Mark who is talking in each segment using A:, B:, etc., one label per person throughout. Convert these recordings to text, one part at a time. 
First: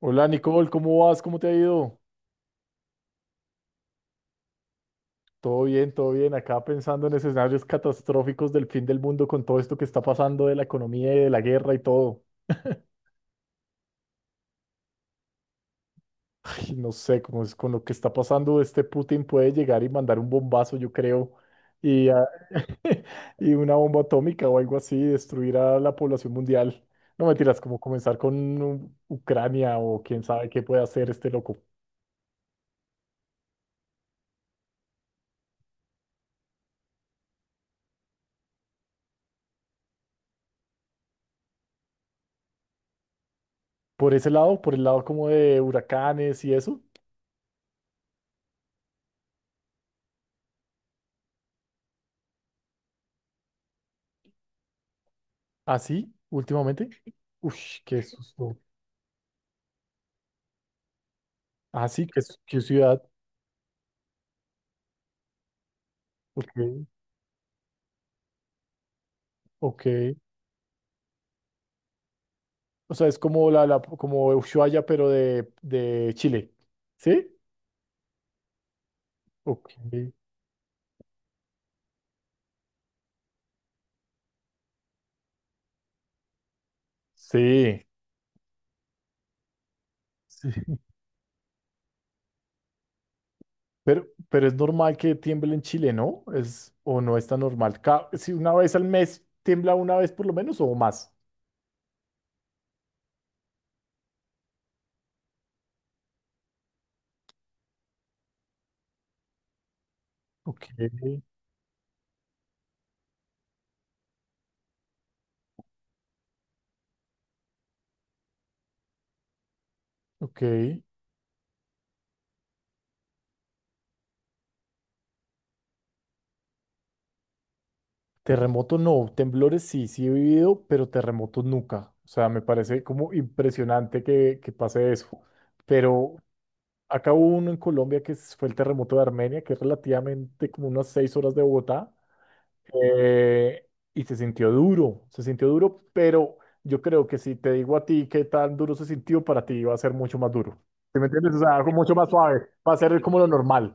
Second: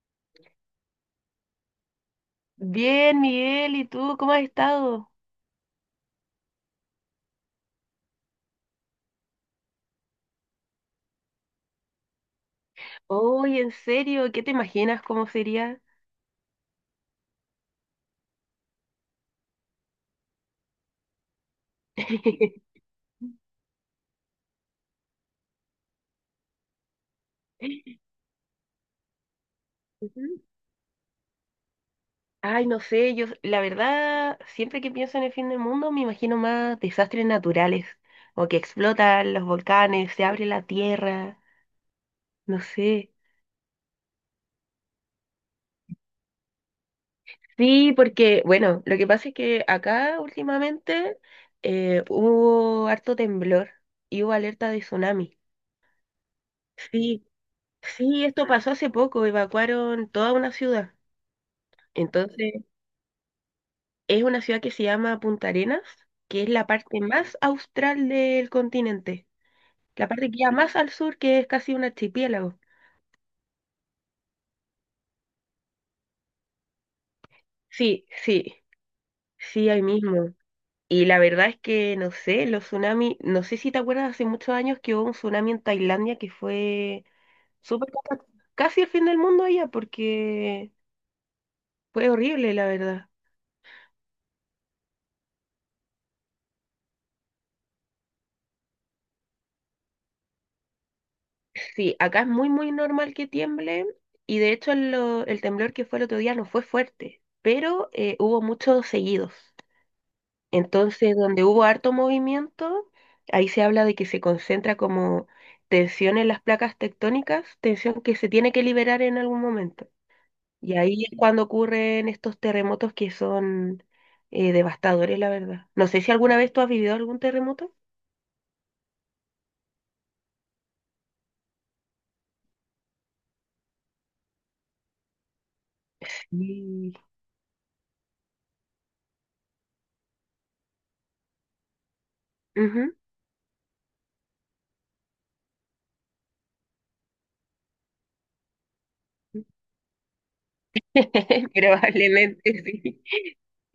A: Hola Nicole, ¿cómo vas? ¿Cómo te ha ido?
B: Bien, Miguel, ¿y tú cómo has estado?
A: Todo bien, todo bien. Acá pensando en escenarios catastróficos del fin del mundo con todo esto que está pasando de la economía y de la guerra y todo.
B: Oye, en serio, ¿qué te imaginas cómo sería?
A: Ay, no sé, cómo es con lo que está pasando, este Putin puede llegar y mandar un bombazo, yo creo, y, ah, y una bomba atómica o algo así, destruir a la población mundial. No mentiras, como comenzar con Ucrania o quién
B: Ujú.
A: sabe qué puede hacer este loco.
B: Ay, no sé, yo la verdad, siempre que pienso en el fin del mundo me imagino más desastres naturales, o que explotan los volcanes, se abre la tierra, no sé.
A: Por ese lado, por el lado como de huracanes y eso.
B: Sí, porque, bueno, lo que pasa es que acá últimamente hubo harto temblor y hubo alerta de tsunami.
A: ¿Así? ¿Últimamente?
B: Sí,
A: Uy, qué
B: sí, esto
A: susto.
B: pasó hace poco, evacuaron toda una ciudad.
A: ¿Así?
B: Entonces,
A: ¿Qué ciudad?
B: es una ciudad que se llama Punta Arenas, que es la
A: Ok,
B: parte más austral del continente,
A: ok.
B: la parte que queda más al sur, que es casi un archipiélago.
A: O sea, es como la como Ushuaia, pero de Chile. ¿Sí?
B: Sí, sí, sí,
A: Ok.
B: ahí mismo. Y la verdad es que, no sé, los tsunamis, no sé si te acuerdas, hace muchos años que hubo un tsunami en Tailandia que fue
A: Sí.
B: súper cata- casi el fin del mundo allá, porque
A: Sí.
B: fue horrible, la verdad.
A: Pero es normal que tiemble en Chile, ¿no? Es, o no es tan normal. Si una vez al mes tiembla una vez por lo menos o más.
B: Sí, acá es muy, muy normal que tiemble y de hecho el temblor que fue el otro día no fue fuerte, pero hubo muchos seguidos.
A: Ok,
B: Entonces, donde hubo harto movimiento, ahí se habla de que se concentra como tensión en las placas tectónicas, tensión que se tiene que liberar en algún momento.
A: ok.
B: Y ahí es cuando ocurren estos terremotos que son devastadores, la verdad. No sé si alguna vez tú has vivido algún terremoto.
A: Terremoto no, temblores sí, sí he vivido, pero terremotos nunca. O sea, me parece como impresionante que pase eso. Pero
B: Sí.
A: acá hubo uno en Colombia que fue el terremoto de Armenia, que es relativamente como unas seis horas de Bogotá.
B: Ujú.
A: eh, y se sintió duro, pero yo creo que si te digo a ti qué tan duro se sintió, para ti va a ser mucho más duro. ¿Sí me entiendes? O sea, algo mucho más suave.
B: Probablemente
A: Va a ser
B: sí.
A: como lo normal.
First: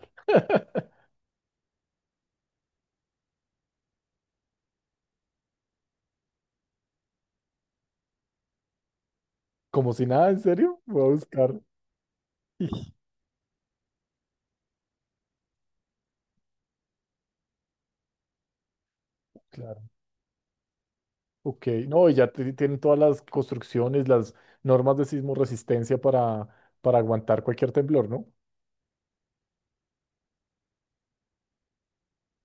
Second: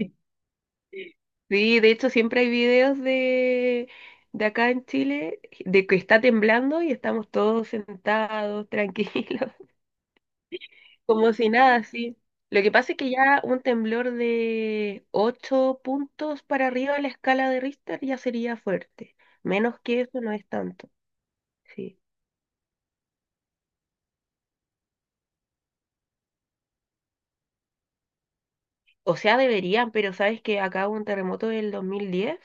B: Sí, de hecho siempre hay videos de acá en Chile de que está temblando y estamos todos sentados, tranquilos,
A: Como si nada, ¿en serio? Voy a
B: como si
A: buscar.
B: nada, sí. Lo que pasa es que ya un temblor de 8 puntos para arriba de la escala de Richter ya sería fuerte. Menos
A: Claro.
B: que eso no es tanto,
A: Ok,
B: sí.
A: no, y ya tienen todas las construcciones, las normas de sismo resistencia para aguantar cualquier temblor, ¿no?
B: O sea, deberían, pero sabes que acá hubo un terremoto del 2010.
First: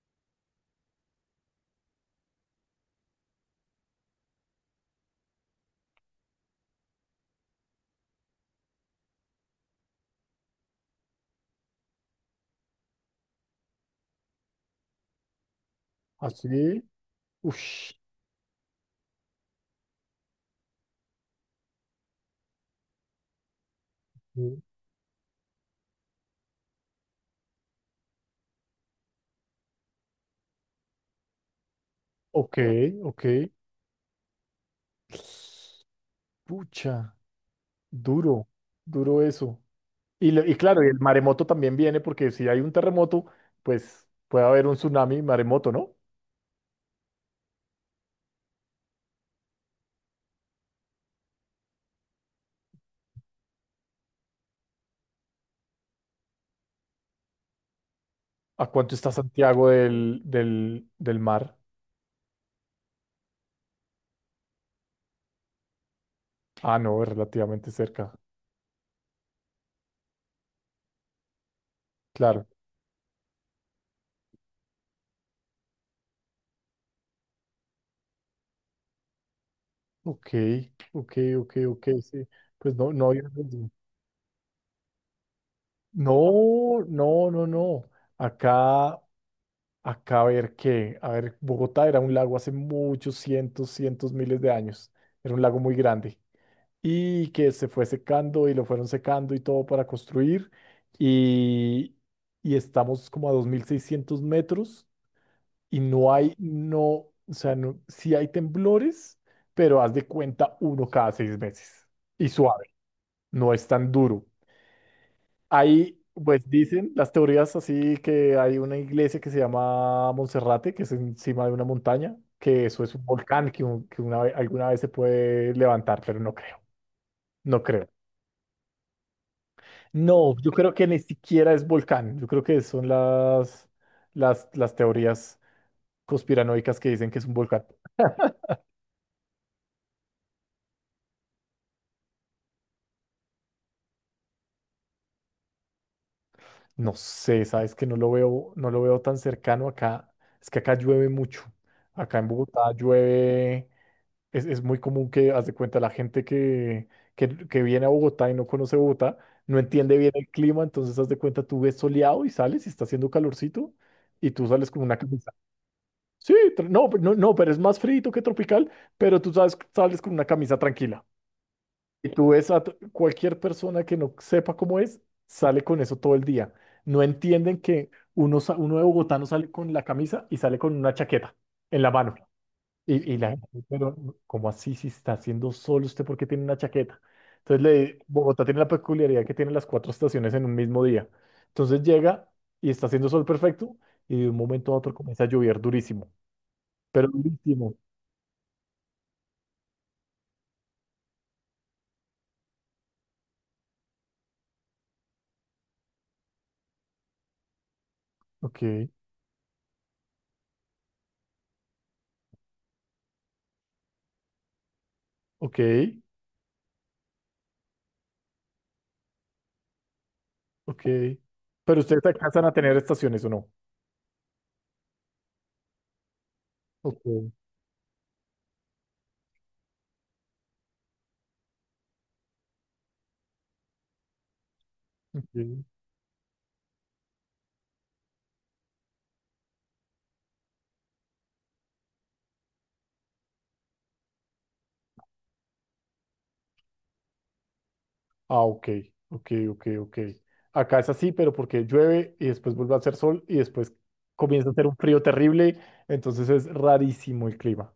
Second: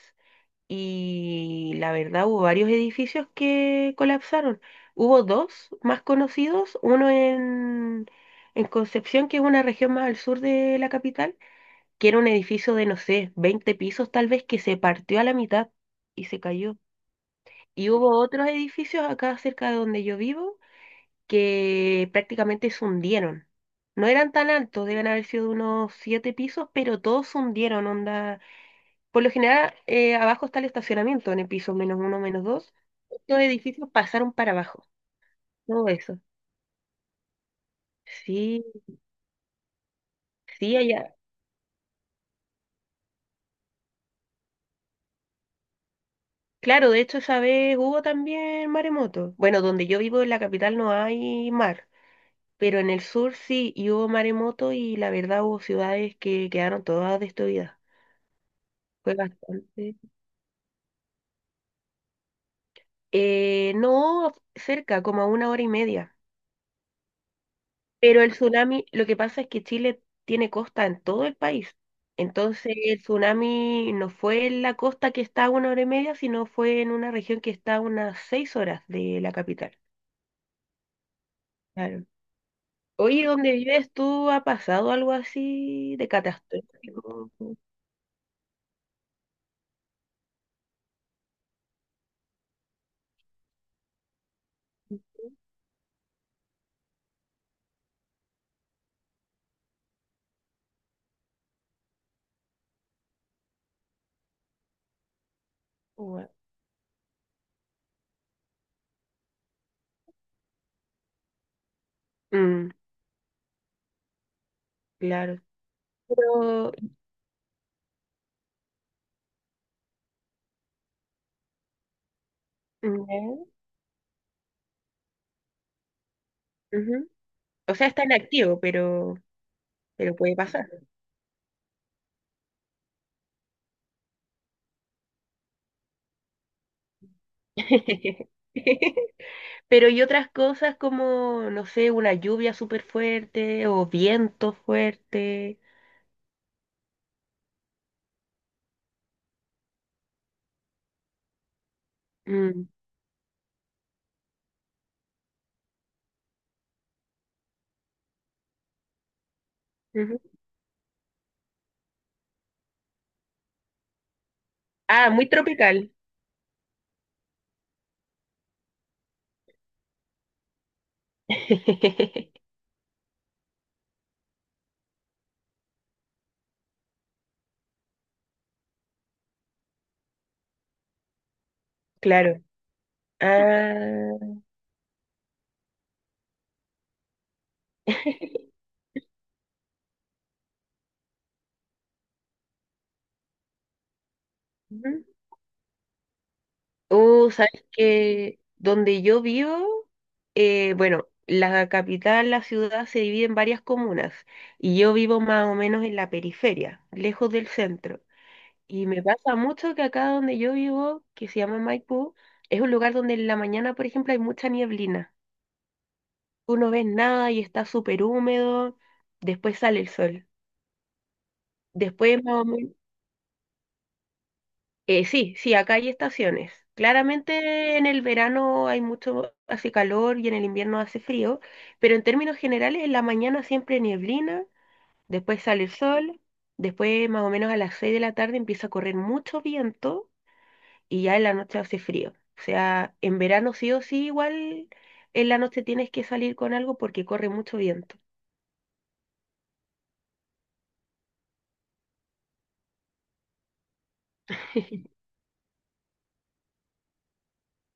B: Y la verdad hubo varios edificios que colapsaron. Hubo dos más conocidos, uno en Concepción, que es una región más al sur de la capital, que era un edificio de, no sé, 20 pisos tal vez, que se partió a la mitad y se cayó.
A: Así,
B: Y
A: uff,
B: hubo otros edificios acá cerca de donde yo vivo que prácticamente se hundieron. No eran tan altos, deben haber sido unos siete pisos, pero todos se hundieron, onda. Por lo general, abajo está el estacionamiento en el piso menos uno, menos
A: ok,
B: dos.
A: ok.
B: Estos edificios pasaron para abajo. Todo eso.
A: Pucha, duro,
B: Sí,
A: duro eso. Y, y
B: sí,
A: claro, y el
B: allá.
A: maremoto también viene porque si hay un terremoto, pues puede haber un tsunami, maremoto, ¿no?
B: Claro, de hecho, esa vez hubo también maremoto. Bueno, donde yo vivo en la capital no hay mar, pero en el sur sí, y hubo maremoto y la verdad hubo ciudades que quedaron todas destruidas.
A: ¿A cuánto está
B: Fue
A: Santiago
B: bastante.
A: del mar?
B: No cerca, como a una hora y media.
A: Ah, no, es relativamente cerca,
B: Pero el tsunami, lo que pasa es que Chile tiene costa en todo el país.
A: claro.
B: Entonces el tsunami no fue en la costa que está a una hora y media, sino fue en una región que está a unas 6 horas de la capital.
A: Ok, ok, ok, ok,
B: Claro.
A: sí. Pues no, no había
B: Oye, ¿dónde
A: pensado.
B: vives tú? ¿Ha pasado algo así de
A: No, no,
B: catastrófico?
A: no, no. Acá, acá a ver qué. A ver, Bogotá era un lago hace muchos cientos, cientos, miles de años. Era un lago muy grande. Y que se fue secando y lo fueron secando y todo para construir. Y, y estamos como a 2.600 metros y no
B: Ua-
A: hay, no, o sea, no, sí hay temblores, pero haz de cuenta uno cada 6 meses. Y su
B: Mm,
A: no es tan duro.
B: claro.
A: Ahí, pues
B: Pero,
A: dicen las teorías así que hay una iglesia que se llama Monserrate, que es encima de una montaña, que eso es un
B: mm,
A: volcán que alguna vez se puede levantar, pero no creo,
B: ya, ujú.
A: no
B: O sea,
A: creo.
B: está en activo, pero
A: No,
B: puede
A: yo
B: pasar.
A: creo que ni siquiera es volcán, yo creo que son las teorías conspiranoicas que dicen que es un volcán.
B: Pero y otras cosas como, no sé, una lluvia súper fuerte o viento fuerte.
A: No sé, sabes que no lo veo, no lo veo tan cercano acá, es que acá llueve mucho. Acá en
B: Mm,
A: Bogotá llueve. Es muy común que, haz de cuenta, la gente que viene a Bogotá y no conoce Bogotá, no entiende bien
B: ujú.
A: el clima, entonces haz de cuenta, tú ves soleado y sales y está haciendo calorcito y tú sales con una
B: Ah, muy
A: camisa.
B: tropical.
A: Sí, no, no, pero es más frío que tropical, pero tú sales, sales con una camisa tranquila. Y tú ves a cualquier persona que no sepa cómo es, sale con eso todo el día. No entienden que uno, uno de Bogotá no sale con la camisa y sale con una chaqueta en la mano.
B: Claro.
A: Y la gente, pero
B: Ah,
A: como así si está haciendo sol usted porque tiene una chaqueta. Entonces Bogotá tiene la peculiaridad que tiene las cuatro estaciones en un mismo día. Entonces llega y está haciendo sol perfecto y de un momento a otro
B: ujú.
A: comienza a llover durísimo, pero
B: Sabes
A: durísimo.
B: que donde yo vivo, bueno, la capital, la ciudad se divide en varias comunas y yo vivo más o menos en la periferia, lejos del centro. Y
A: Ok,
B: me pasa mucho que acá donde yo vivo, que se llama Maipú, es un lugar donde en la mañana, por ejemplo, hay mucha nieblina.
A: ok,
B: Tú no ves nada y está súper húmedo, después sale el sol.
A: ok. Pero ustedes
B: Después, más
A: alcanzan
B: o
A: a
B: men-
A: tener estaciones o no.
B: Sí, sí, acá hay estaciones.
A: Ok,
B: Claramente en el verano hay mucho, hace calor y en el invierno hace frío, pero en términos generales en la mañana siempre nieblina, después
A: ok.
B: sale el sol, después más o menos a las 6 de la tarde empieza a correr mucho viento y ya en la noche hace frío. O sea, en verano sí o sí, igual en la noche tienes que salir con algo porque corre mucho viento.
A: Ah, ok, ok, ok, ok. Acá es así, pero porque llueve y después vuelve a hacer sol y después comienza a hacer un frío terrible, entonces es rarísimo el clima.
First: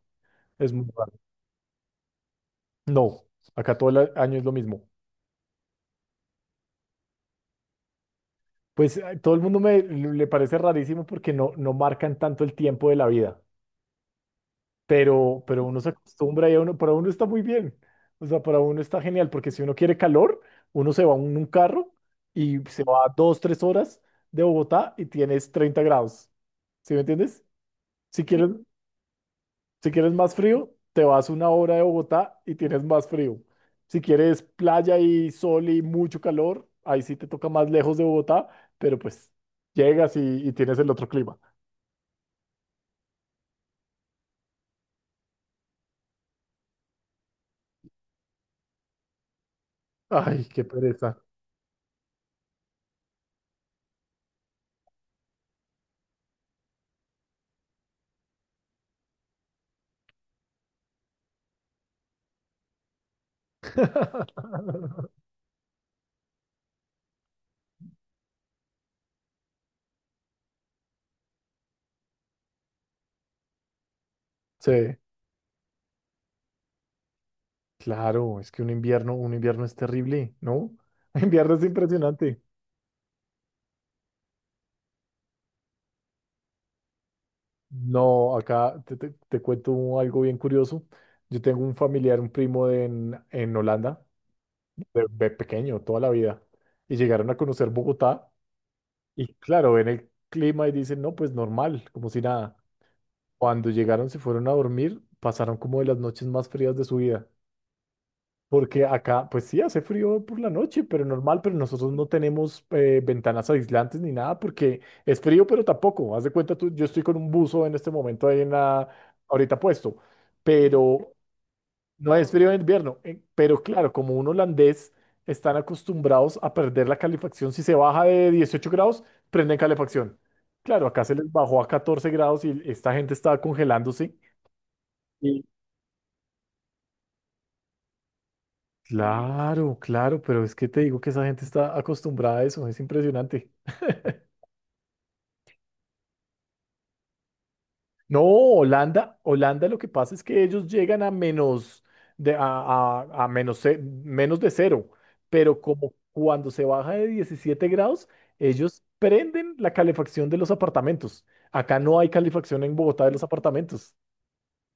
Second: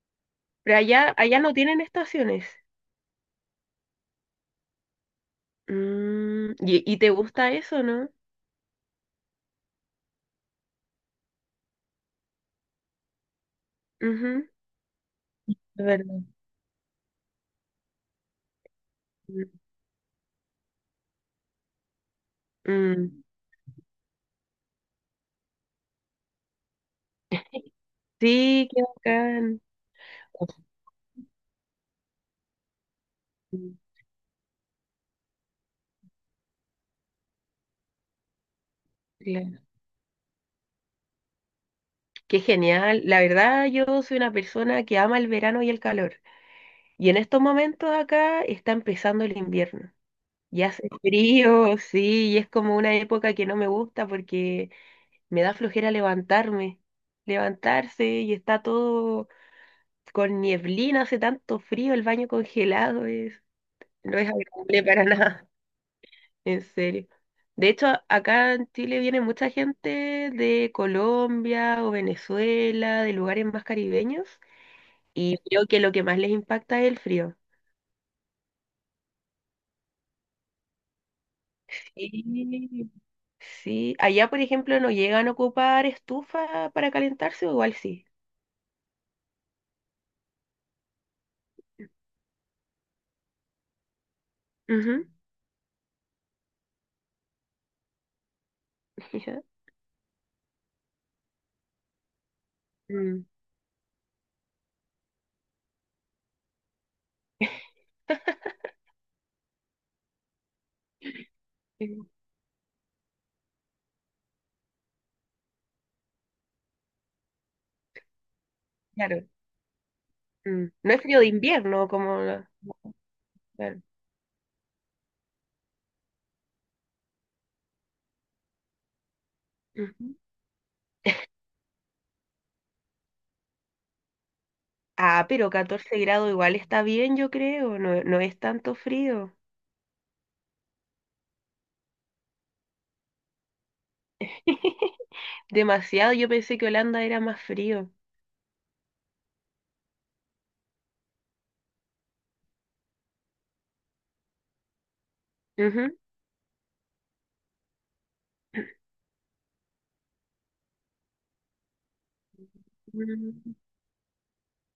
A: Es
B: Pero
A: muy raro.
B: allá no tienen estaciones.
A: No, acá todo el año es lo mismo.
B: Mm, y te gusta eso, no.
A: Pues todo el mundo me le parece rarísimo porque no, no marcan tanto el tiempo de la vida,
B: Ujú.
A: pero uno
B: De
A: se
B: verdad.
A: acostumbra y a uno, para uno está muy bien. O sea, para uno está genial
B: Mm,
A: porque si uno quiere calor, uno se va en un carro y se va
B: mm.
A: dos, tres horas de Bogotá y tienes 30 grados. ¿Sí me entiendes? Si Sí. quieres,
B: Sí, qué bacán.
A: si quieres más frío, te vas una hora de Bogotá y tienes más frío.
B: Mm,
A: Si quieres playa y sol y mucho calor, ahí sí te toca más lejos de Bogotá, pero pues
B: claro.
A: llegas y tienes el otro clima.
B: Qué genial. La verdad, yo soy una persona que ama el verano y el calor. Y en estos momentos acá está empezando el invierno.
A: Ay,
B: Y
A: qué
B: hace
A: pereza.
B: frío, sí, y es como una época que no me gusta porque me da flojera levantarme, levantarse y está todo con nieblina, hace tanto frío, el baño congelado es, no es agradable para nada, en serio. De hecho, acá en Chile viene mucha gente de Colombia o Venezuela, de lugares más caribeños,
A: Sí,
B: y creo que lo que más les impacta es el frío.
A: claro, es que un invierno es terrible, ¿no? Un invierno es impresionante.
B: Sí, sí, allá por ejemplo no llegan a ocupar estufa para calentarse o igual sí.
A: No, acá te cuento algo bien curioso. Yo tengo un familiar, un primo en Holanda
B: Ujú.
A: de pequeño, toda la vida. Y llegaron a conocer Bogotá y
B: Ya.
A: claro, ven el clima y dicen, no, pues normal, como si nada.
B: Mm.
A: Cuando llegaron, se fueron a dormir, pasaron como de las noches más frías de su vida. Porque acá, pues sí, hace frío por la noche, pero normal, pero nosotros
B: Mm,
A: no tenemos ventanas aislantes ni nada porque es frío, pero tampoco. Haz de cuenta tú, yo estoy con un buzo en este momento ahí en la,
B: claro.
A: ahorita puesto,
B: Mm. No es
A: pero
B: frío de invierno
A: no
B: como...
A: es
B: la-
A: frío en invierno, pero
B: Claro.
A: claro, como un holandés están acostumbrados a perder la calefacción. Si se baja de 18 grados, prenden
B: Ujú.
A: calefacción. Claro, acá se les bajó a 14 grados y esta gente estaba congelándose.
B: Ah,
A: Y-
B: pero 14 grados igual está bien, yo creo. No, no es tanto frío.
A: Claro, claro, pero es que te digo que esa gente está acostumbrada a eso, es impresionante.
B: Demasiado, yo pensé que Holanda era más frío.
A: No, Holanda, Holanda lo que pasa es que ellos llegan a menos a menos, menos de cero, pero
B: Ujú.
A: como cuando se baja de 17 grados, ellos prenden la calefacción de los apartamentos. Acá no hay calefacción en Bogotá de los
B: Mm.
A: apartamentos,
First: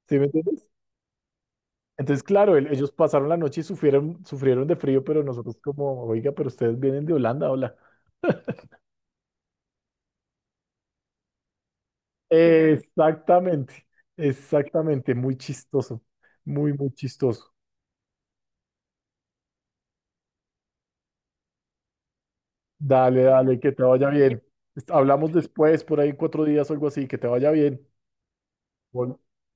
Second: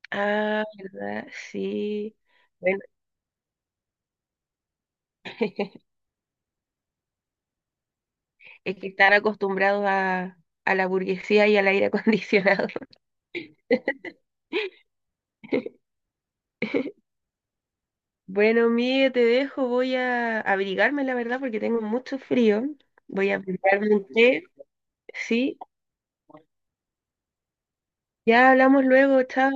A: ¿sí me
B: Ah,
A: entiendes?
B: ¿verdad? Sí.
A: Entonces, claro,
B: Bueno,
A: ellos pasaron la noche y sufrieron, sufrieron de frío, pero nosotros como, oiga, pero ustedes vienen de Holanda, hola.
B: es que están acostumbrados a la burguesía y al aire acondicionado.
A: Exactamente, exactamente, muy chistoso, muy, muy chistoso.
B: Bueno, Miguel, te dejo. Voy a abrigarme, la verdad, porque tengo mucho frío.
A: Dale,
B: Voy a
A: dale, que te
B: abrigarme un
A: vaya bien.
B: té.
A: Hablamos
B: Sí,
A: después, por ahí en 4 días o algo así, que te vaya bien.
B: ya hablamos
A: Bueno,
B: luego. Chao.